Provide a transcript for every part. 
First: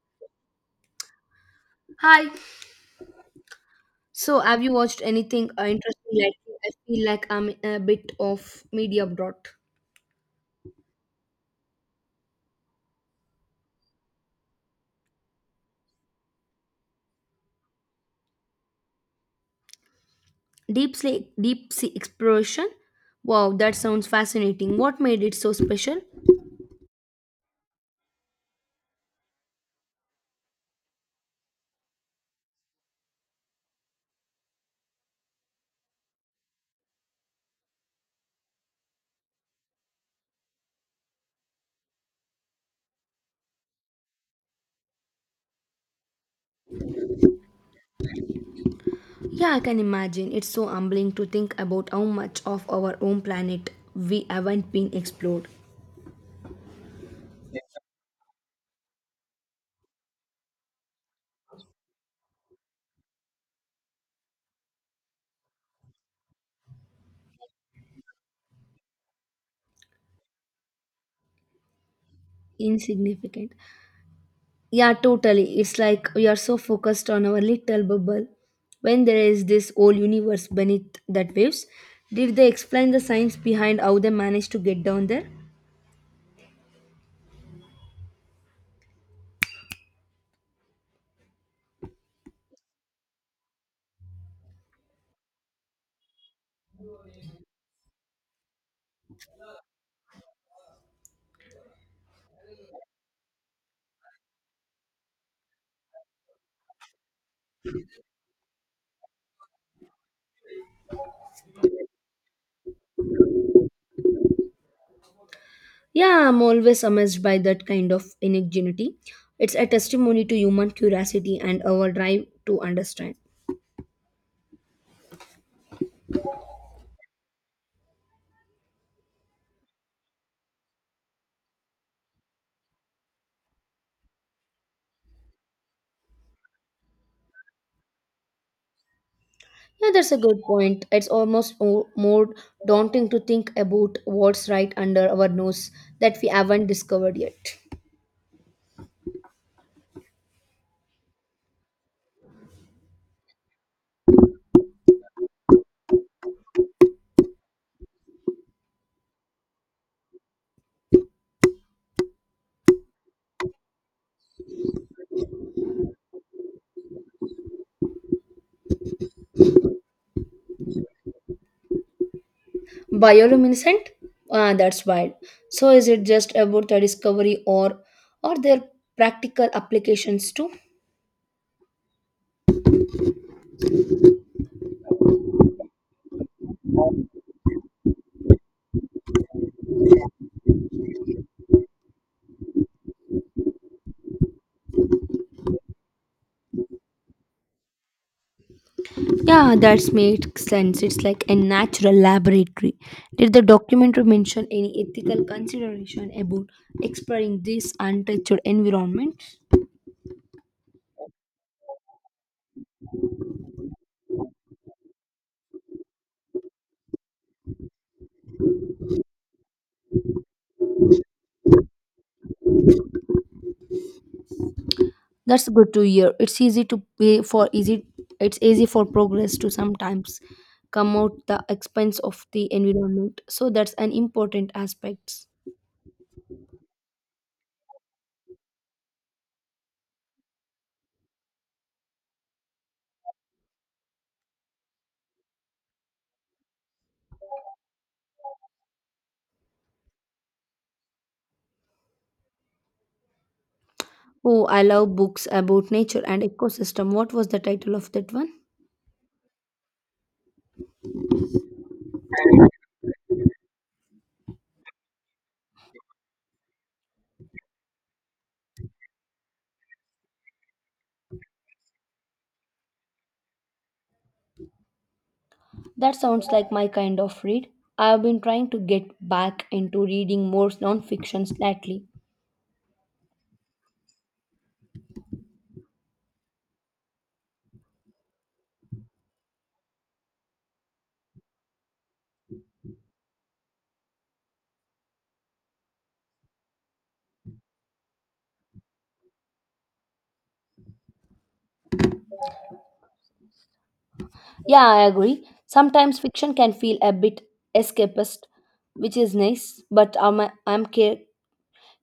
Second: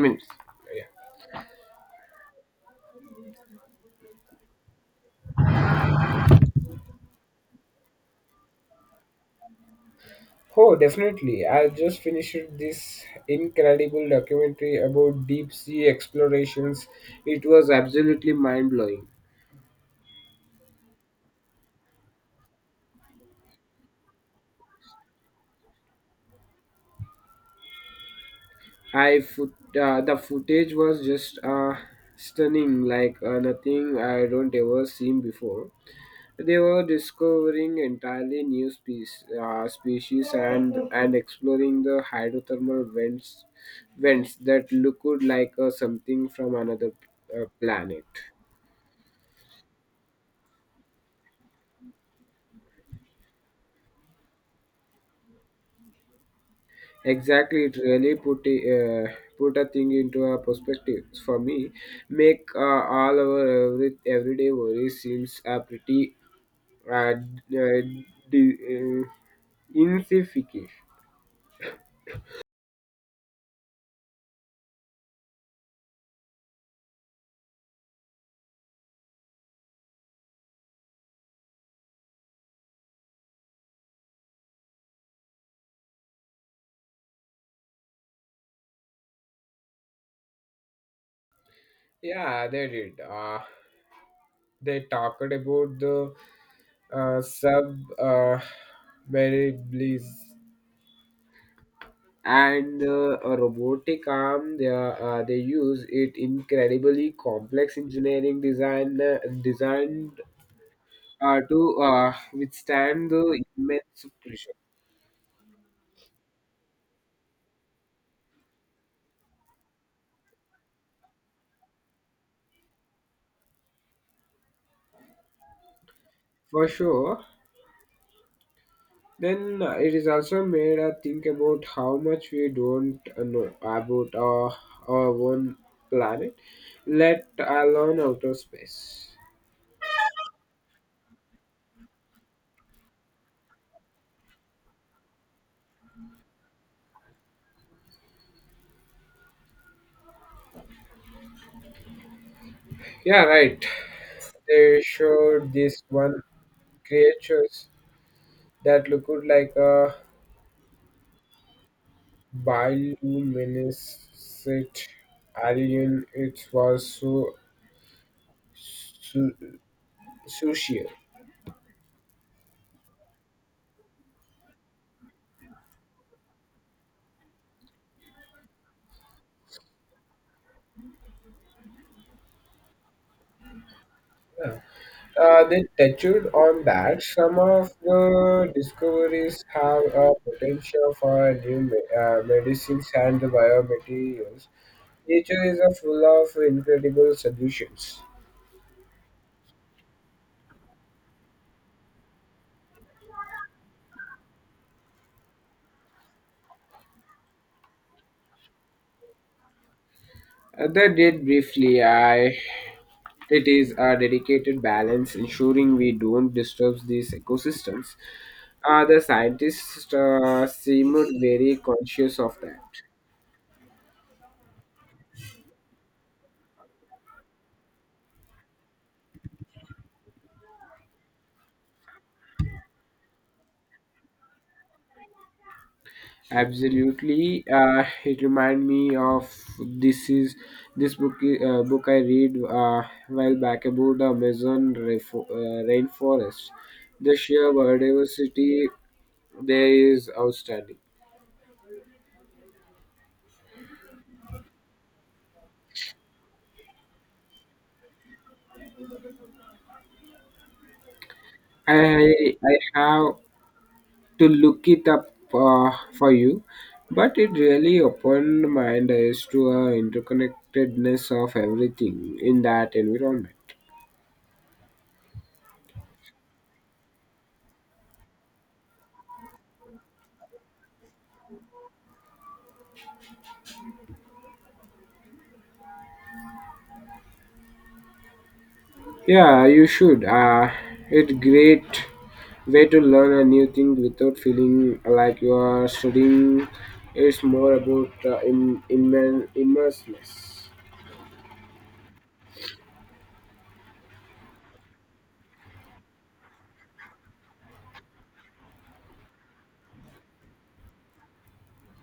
Minutes. Hi. So, have you watched anything interesting lately? I feel like I'm a bit of media dot. Oh, definitely. I just finished this incredible documentary about deep sea explorations. It was absolutely mind blowing. Deep sea exploration. Wow, that sounds fascinating. What made it so special? I foot, the footage was just stunning, like nothing I don't ever seen before. They were discovering entirely new species, and exploring the hydrothermal vents that looked like something from another planet. Yeah, I can imagine. It's so humbling to think about how much of our own planet we haven't been explored. Exactly, it really put a thing into a perspective for me. Make All our everyday worries seems a pretty uh, d- uh, d- uh, insignificant. Insignificant. Yeah, totally. It's like we are so focused on our little bubble when there is this whole universe beneath that waves. Did they explain the science behind how they managed to get down there? Yeah, they did. They talked about the sub variables and a robotic arm. They are, they use it incredibly complex engineering designed to withstand the immense pressure. Yeah, I'm always amazed by that kind of ingenuity. It's a testimony to human curiosity and our drive to understand. For sure. Then it is also made us think about how much we don't know about our own planet, let alone outer space. Yeah, that's a good point. It's almost more daunting to think about what's right under our nose that we haven't discovered yet. Yeah, right. They showed this one creatures that looked like a bioluminescent alien. It was so su- sushi. Bioluminescent, ah, that's wild. So is it just about the discovery or their practical applications too? They touched on that. Some of the discoveries have a potential for new medicines and biomaterials. Nature is a full of incredible solutions. Yeah, that makes sense. It's like a natural laboratory. Did the documentary mention any ethical consideration about exploring this untouched environment? They did briefly. It is a dedicated balance, ensuring we don't disturb these ecosystems. The scientists seemed very conscious of that. That's good to hear. It's easy to pay for easy it's easy for progress to sometimes come out the expense of the environment, so that's an important aspect. Absolutely, it reminded me of this is this book I read while back about the Amazon rainforest. The sheer biodiversity there is outstanding. Oh, I love books about nature and ecosystem. What was the title of that one? I have to look it up for you, but it really opened my eyes to a interconnectedness of everything in that environment. That sounds like my kind of read. I have been trying to get back into reading more non-fiction lately. Yeah, you should. It's great way to learn a new thing without feeling like you are studying. It's more about immersiveness. Yeah, I agree. Sometimes fiction can feel a bit escapist, which is nice, but I'm ca-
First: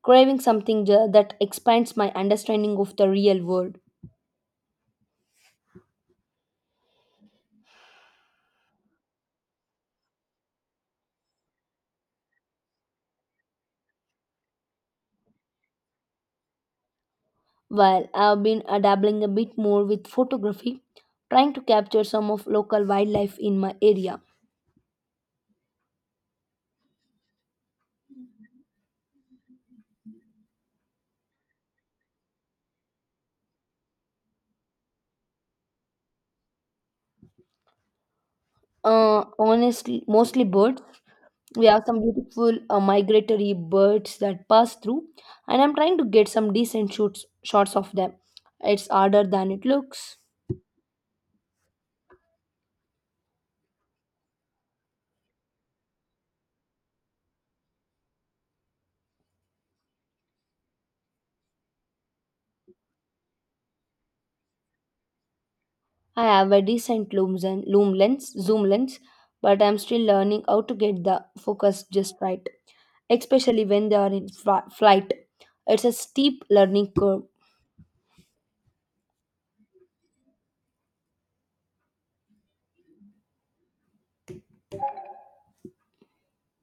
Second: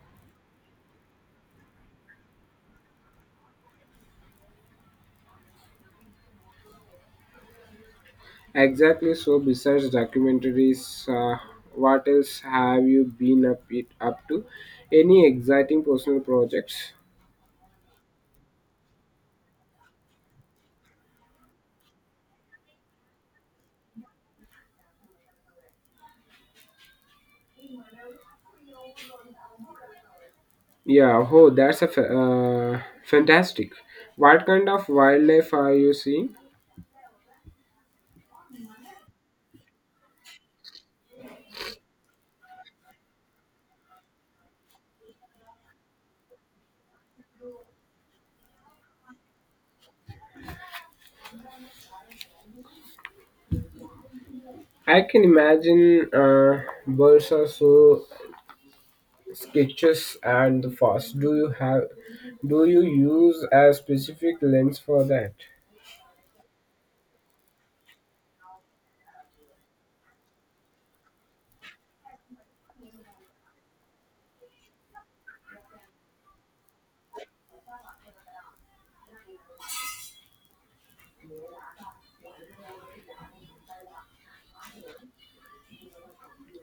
craving something that expands my understanding of the real world. Exactly. So, besides documentaries, what else have you been up it up to? Any exciting personal projects? While I've been dabbling a bit more with photography, trying to capture some of local wildlife in my area. Yeah. Oh, that's a fantastic. What kind of wildlife are you seeing? Honestly, mostly birds. We have some beautiful migratory birds that pass through, and I'm trying to get some decent shots of them. It's harder than it looks. I can imagine birds are so sketches and the fast do you have do you use a specific lens for that? I have a decent loom, zen, loom lens, zoom lens, but I'm still learning how to get the focus just right, especially when they are in flight. It's a steep learning curve.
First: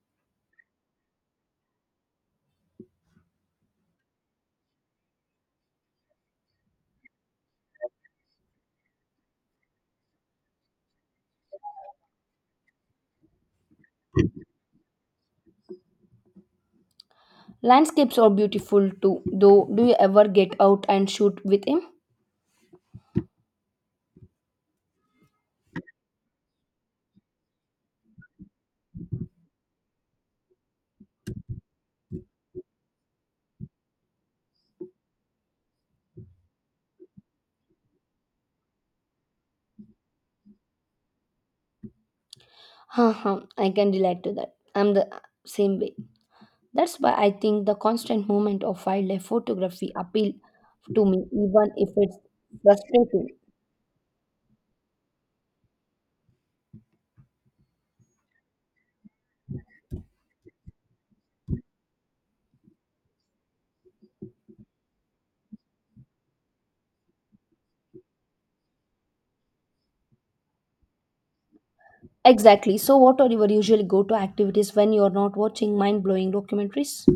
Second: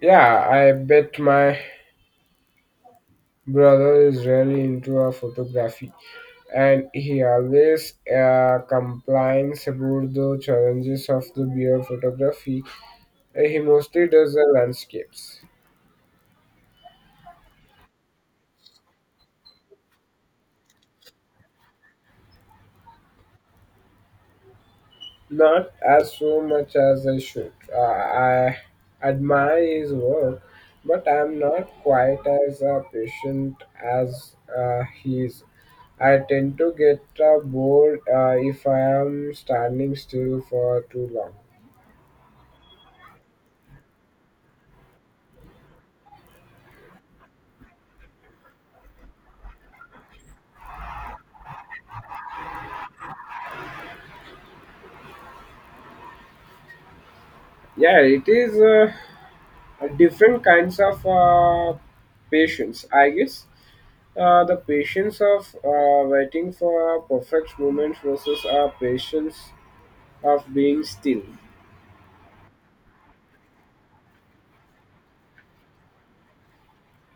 Yeah, I bet my brother is really into photography, and he always complains about the challenges of the beer photography. He mostly does the landscapes. Landscapes are beautiful too, though. Do you ever get out and shoot with him? Not as so much as I should. I admire his work, but I'm not quite as patient as he is. I tend to get bored if I am standing still for too long. Haha, I can relate to that. I'm the same way. That's why I think the constant movement of wildlife photography appeal to me, even if it's frustrating. Yeah, it is different kinds of patience, I guess. The patience of waiting for a perfect moment versus our patience of being still. Exactly. So, what are your usually go-to activities when you're not watching mind-blowing documentaries?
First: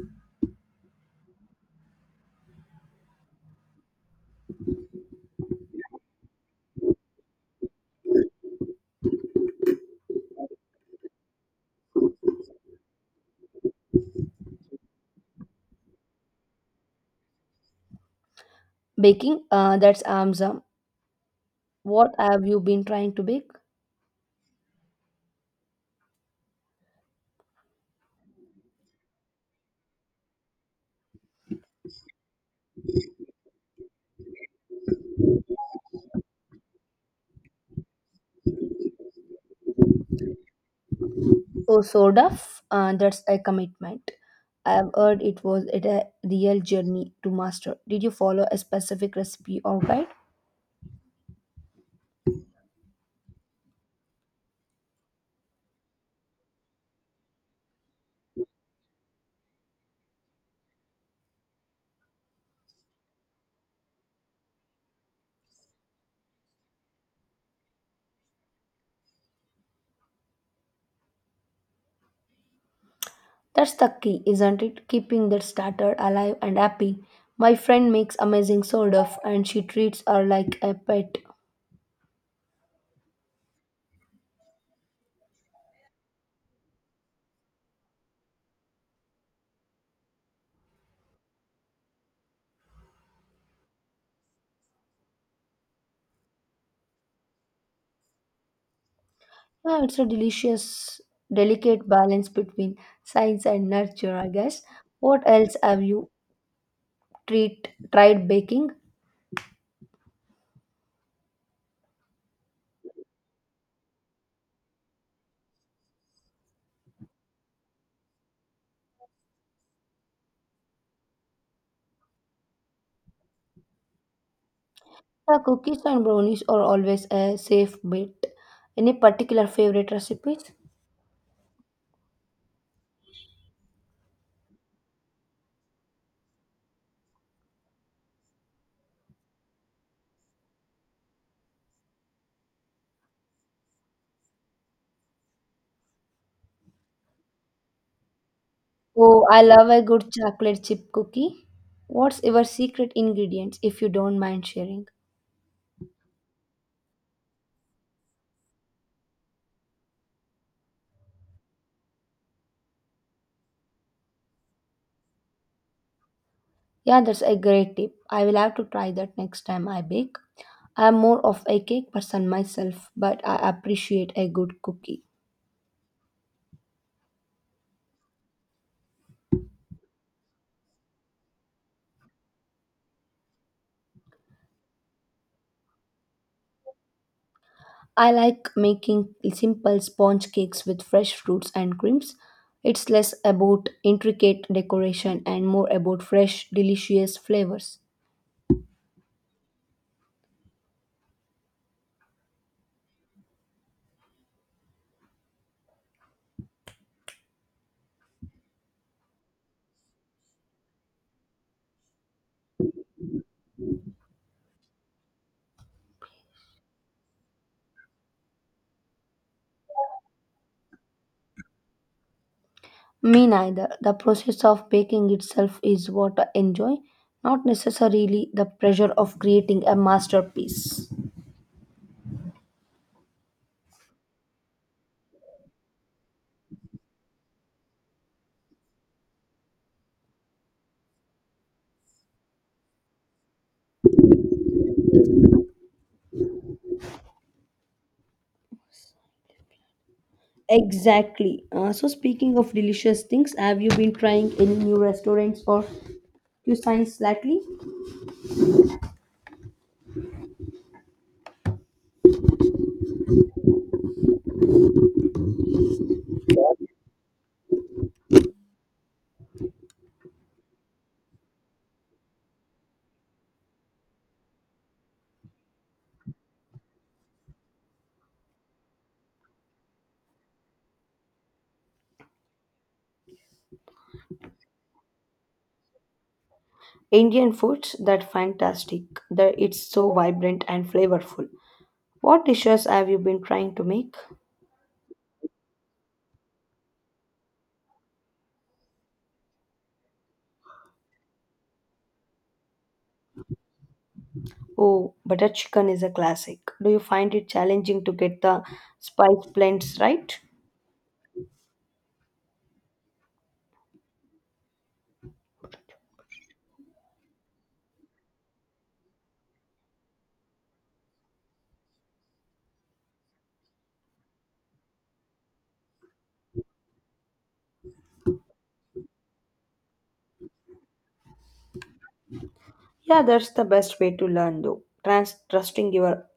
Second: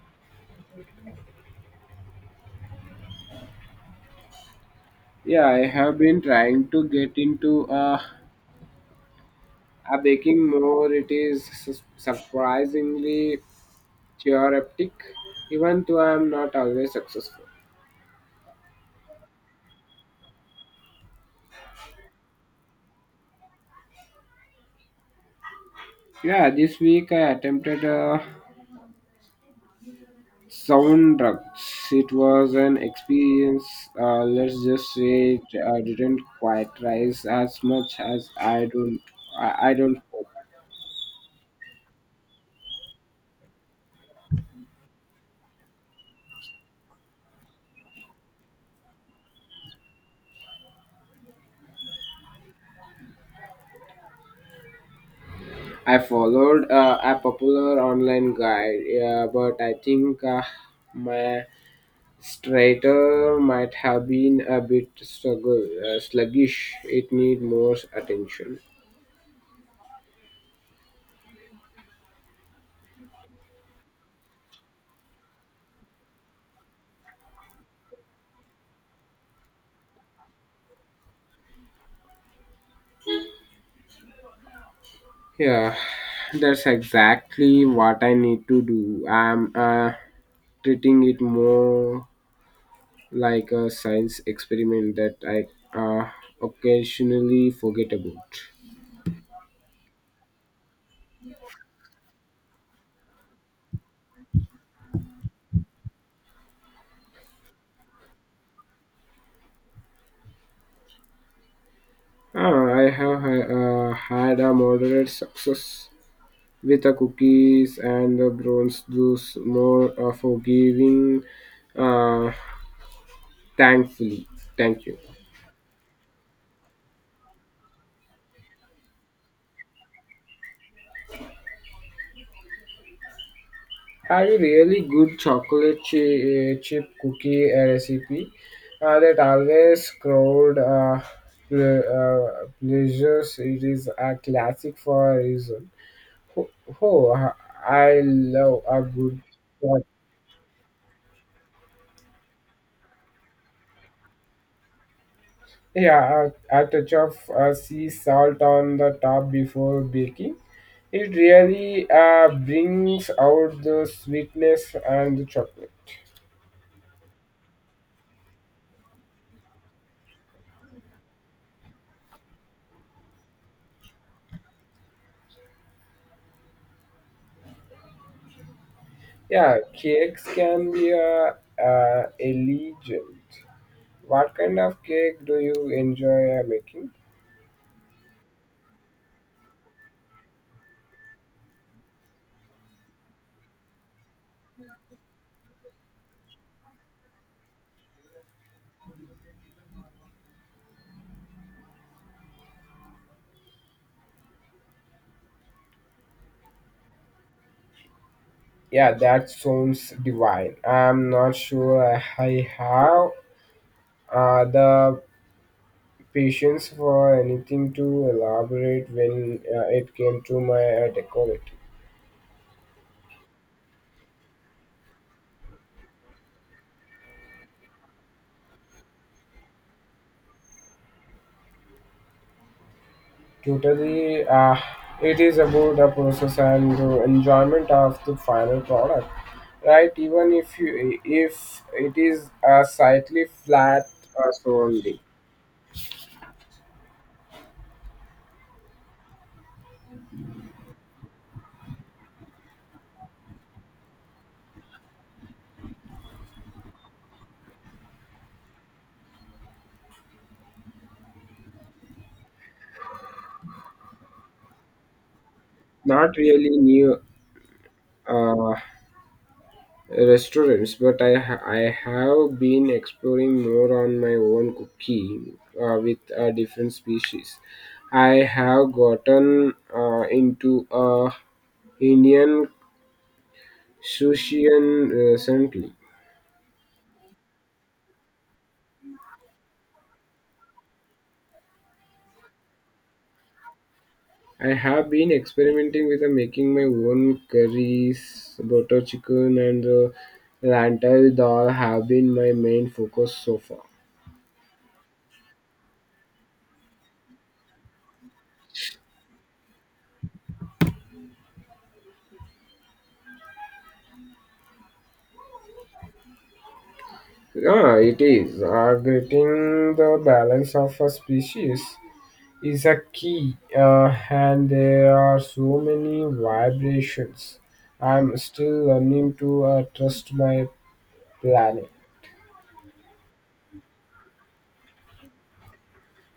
Yeah, I have been trying to get into a baking more. It is surprisingly therapeutic, even though I am not always successful. Baking. That's Amza. What have you been trying to bake? Yeah, this week I attempted a sound drugs. It was an experience. Let's just say it didn't quite rise as much as I don't. Hope. Oh, sort of. That's a commitment. I've heard it was it a real journey to master. Did you follow a specific recipe or guide? I followed a popular online guide, yeah, but I think my Strater might have been a bit struggle, sluggish. It need more attention. That's the key, isn't it? Keeping that starter alive and happy. My friend makes amazing sourdough and she treats her like a pet. Yeah, that's exactly what I need to do. I'm treating it more like a science experiment that I uh, occasionally forget about. Yeah, it's a delicious, delicate balance between science and nurture, I guess. What else have you tried baking? Ah, I have had a moderate success with the cookies and the bronze juice, more forgiving. Uh, Thankfully, thank you. The cookies and brownies are always a safe bet. Any particular favorite recipes? Had a really good chip cookie recipe that always crowd pleasures. It is a classic for a reason. Oh, oh, uh, I love a good Oh, I love a one. good chocolate chip cookie. What's your secret ingredients if you don't mind sharing? Yeah, a touch of sea salt on the top before baking. It really brings out the sweetness and the chocolate. Yeah, that's a great tip. I will have to try that next time I bake. I am more of a cake person myself, but I appreciate a good cookie. Yeah, cakes can be a legend. What kind of cake do you enjoy making? I like making simple sponge cakes with fresh fruits and creams. It's less about intricate decoration and more about fresh, delicious flavors. Yeah, that sounds divine. I'm not sure I have the patience for anything to elaborate when it came to my decorating. Me neither. The process of baking itself is what I enjoy, not necessarily the pressure of creating a masterpiece. Totally, it is about the process and the enjoyment of the final product, right? Even if you if it is a slightly flat so only, Exactly. So speaking of delicious things, have you been trying any new restaurants or cuisines lately? not really new uh, restaurants, but I have been exploring more on my own cooking with different species. I have gotten into Indian sushi and recently. Indian foods that fantastic. That it's so vibrant and flavorful. What dishes have you been trying to make? I have been experimenting with making my own curries, butter chicken, and the lentil dal have been my main focus so far. Oh, butter chicken is a classic. Do you find it challenging to get the spice blends right? Yeah, it is. Getting the balance of a species is a key, and there are so many vibrations. I'm still learning to trust my planet. Yeah, that's the best way to learn though. Trusting your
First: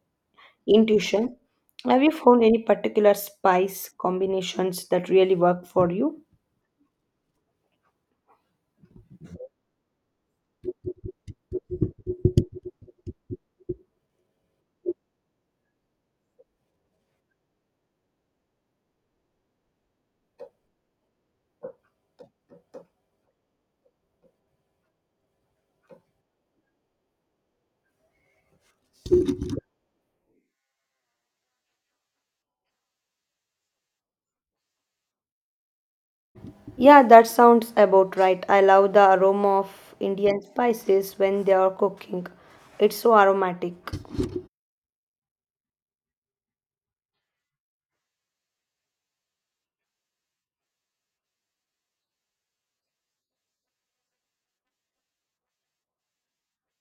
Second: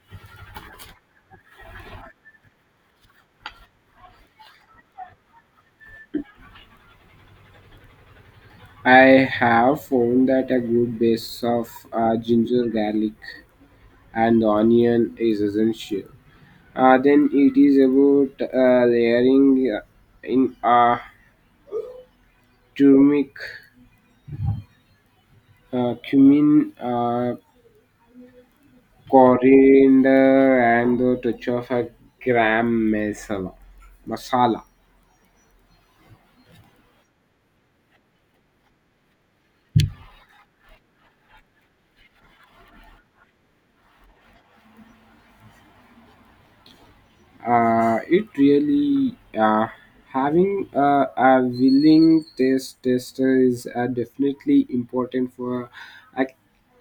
intuition. Have you found any particular spice combinations that really work for you? I have found that a good base of ginger garlic and the onion is essential. Then it is about layering in turmeric, cumin, coriander, and the touch of a gram masala. Masala. Yeah, that sounds about right. I love the aroma of Indian spices when they are cooking. It's so aromatic. Uh, it really having a willing taste tester is definitely important for a,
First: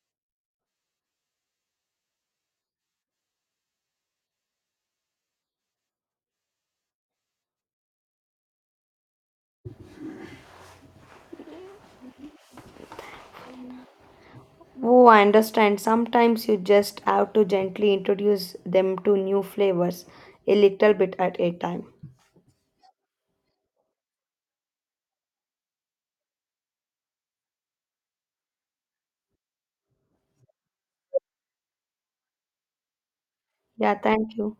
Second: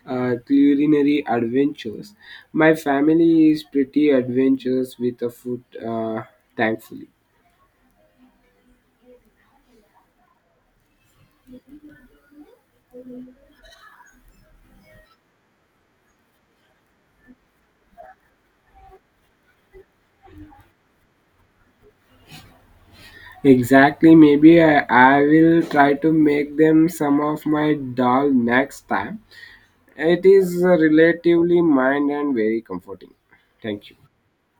culinary adventures. My family is pretty adventurous with the food, thankfully. Oh, I understand. Sometimes you just have to gently introduce them to new flavors, a little bit at a time. Exactly. Maybe I will try to make them some of my dal next time. It is relatively mild and very comforting. Thank you. Yeah, thank you.